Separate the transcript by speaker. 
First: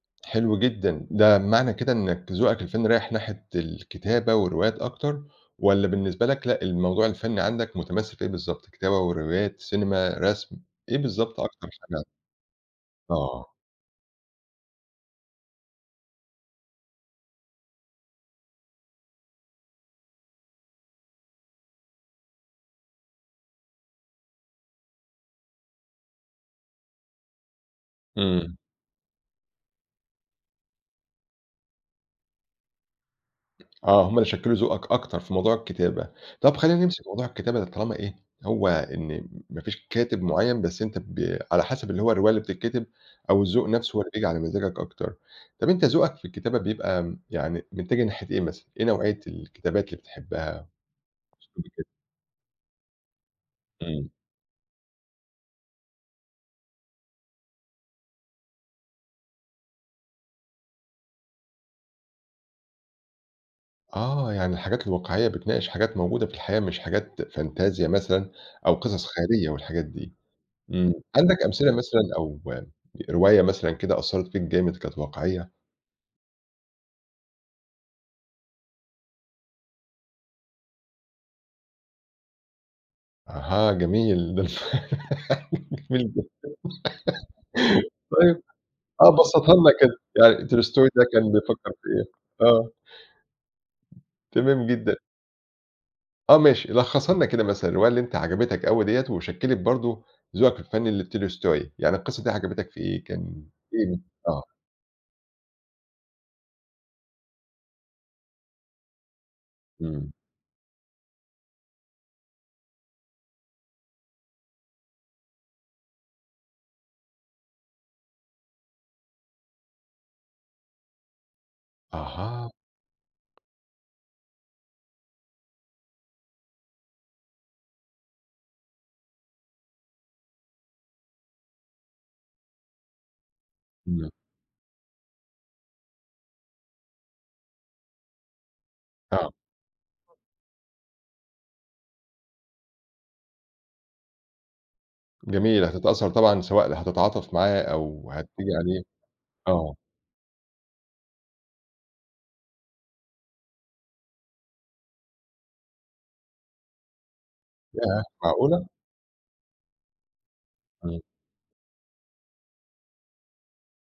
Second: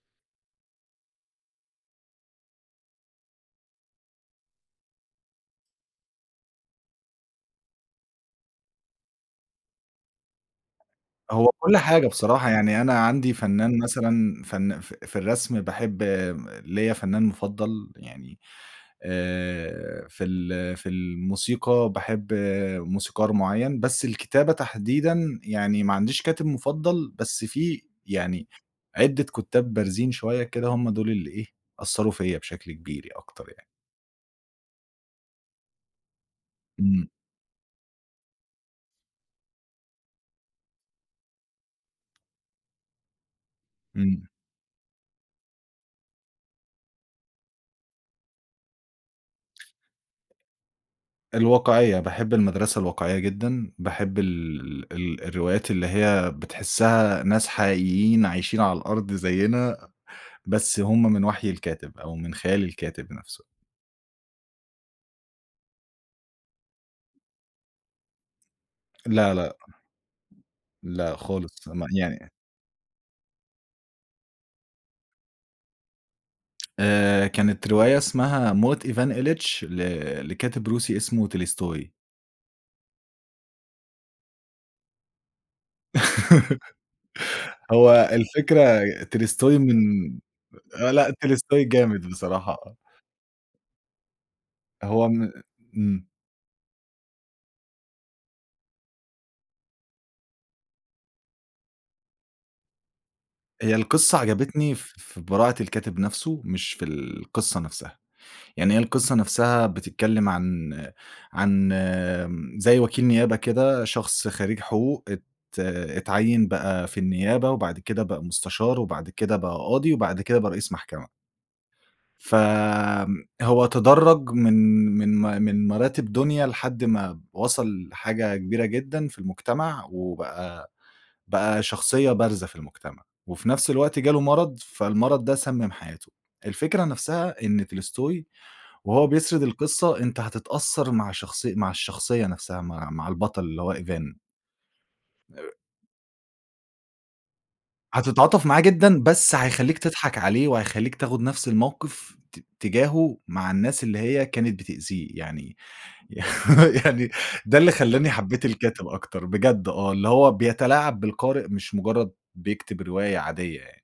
Speaker 1: حلو جدًا، ده معنى كده إنّك ذوقك الفنّي رايح ناحية الكتابة والروايات أكتر، والّا بالنسبة لك لأ، الموضوع الفنّي عندك متمثل في إيه بالضبط، كتابة وروايات، سينما، رسم إيه بالضبط
Speaker 2: هو
Speaker 1: أكتر
Speaker 2: كُلّ
Speaker 1: حاجة؟
Speaker 2: حاجة بصراحة، يعني أنا عندي
Speaker 1: آه.
Speaker 2: فنان مثلًا فن ف في الرسم باحب م ليّا فنان مُفضل، يعني آآ في ال في الموسيقى باحب موسيقار مُعيّن، بس الكتابة تحديدًا يعني ما عنديش كاتب مُفضل، بس في يعني
Speaker 1: إمم.
Speaker 2: عدِة كُتّاب بارزين شوية كده، هُم دُول اللي إيه أثّروا فيّا بشكل كبير ي أكتر يعني.
Speaker 1: آه، هُم اللي شكّلوا ذوقك أكتر في موضوع الكتابة، طَب خلّينا نمسك في
Speaker 2: إمم.
Speaker 1: موضوع الكتابة ده طالما إيه، هو إن م ما فيش كاتب مُعيّن بس أنت بي على حسب اللي هو الرواية اللي بتتكتب أو الذوق نَفْسُه هو اللي
Speaker 2: إمم.
Speaker 1: بييجي على مزاجك أكتر، طَب أنت ذوقك في الكتابة بيبقى م يعني متجه ناحية إيه مثلًا، إيه نوعية الكتابات اللي بتحبها؟ [unintelligible]
Speaker 2: الواقعية باحب المدرسة الواقعية جدًا،
Speaker 1: إمم.
Speaker 2: باحب ال ال ال الروايات اللي هي بتحِسّها ناس حقيقيين عايشين على الأرض زيّنا، بس هُم من وحي الكاتب، أو من خيال الكاتب نَفْسُه.
Speaker 1: آه، يعني الحاجات الواقعية بتناقش حاجات موجودة في الحياة مش حاجات فانتزيا مثلًا أو قصص
Speaker 2: لأ،
Speaker 1: خيالية
Speaker 2: لأ.
Speaker 1: والحاجات دي، إمم،
Speaker 2: لأ،
Speaker 1: عندك
Speaker 2: خالص
Speaker 1: أمثلة
Speaker 2: هُم
Speaker 1: مثلًا
Speaker 2: يعني
Speaker 1: أو رواية مثلًا كده أثّرت فيك جامد كانت واقعية؟
Speaker 2: آآ كانت رواية اسمها موت إيفان إيليتش، ل لكاتب روسي اسمه tolstoy.
Speaker 1: أها، جميل ده الف جميل جدًا
Speaker 2: هو
Speaker 1: طيب
Speaker 2: الفكرة ي
Speaker 1: آه،
Speaker 2: tolstoy
Speaker 1: بسّطها لنا كان
Speaker 2: من
Speaker 1: يعني tolstoy
Speaker 2: آه
Speaker 1: ده
Speaker 2: لأ،
Speaker 1: كان
Speaker 2: tolstoy
Speaker 1: بيفكّر في إيه؟
Speaker 2: جامد بصراحة
Speaker 1: آه.
Speaker 2: آه.
Speaker 1: تمام جدًا.
Speaker 2: هو م إمم.
Speaker 1: آه، ماشي لخّصها لنا كده مثلًا، الرواية اللي أنت عجبتك أوي دِيّة، وشكّلت برضه ذوقك الفنّي اللي بtolstoy يعني القصة دي عجبتك في إيه؟ كان
Speaker 2: هي
Speaker 1: إيه
Speaker 2: القصة
Speaker 1: آه.
Speaker 2: عجبتني ف في براعة الكاتب نَفْسُه، مش في القصة نَفْسها، يعني هي القصة نَفْسها
Speaker 1: إمم.
Speaker 2: بتتكلم عن عن م زي وكيل نيابة كده شخص خرّيج حقوق، ات اتعيّن بقى في النيابة، وبعد كده بقى مُستشار، وبعد كده بقى قاضي، وبعد كده بقى رئيس محكمة. ف
Speaker 1: أها.
Speaker 2: هو تدرّج من من ما من مراتب دنيا لحد ما وصل لحاجة كبيرة جدًا في المجتمع، وبقى بقى شخصية بارزة في المجتمع، وفي نَفْس الوقت
Speaker 1: إمم.
Speaker 2: جاله مرض، فالمرض ده سمم حياته، الفكرة نَفْسها إن tolstoy وهو
Speaker 1: آه.
Speaker 2: بيسرد القصة أنت هتتأثّر مع شخصي مع الشخصية نَفْسها، مع مع البطل اللي هو إيفان. آآ
Speaker 1: جميل، هتتأثّر طبعًا سواء اللي هتتعاطف معاه أو
Speaker 2: هتتعاطف
Speaker 1: هتيجي
Speaker 2: معاه
Speaker 1: عليه
Speaker 2: جدًا، بس
Speaker 1: آه.
Speaker 2: هيخلِّيك تضحك عليه، وهيخلّيك تاخد نَفْس الموقف، ت تجاهُه مع الناس اللي هي كانت بتأذيه، يعني يعني ده اللي
Speaker 1: ياه
Speaker 2: خلّاني حبّيت
Speaker 1: معقولة؟!
Speaker 2: الكاتب أكتر بجد آه، اللي هو بيتلاعب
Speaker 1: إمم.
Speaker 2: بالقارئ، مش مُجرّد بيكتب رواية عادية يعني.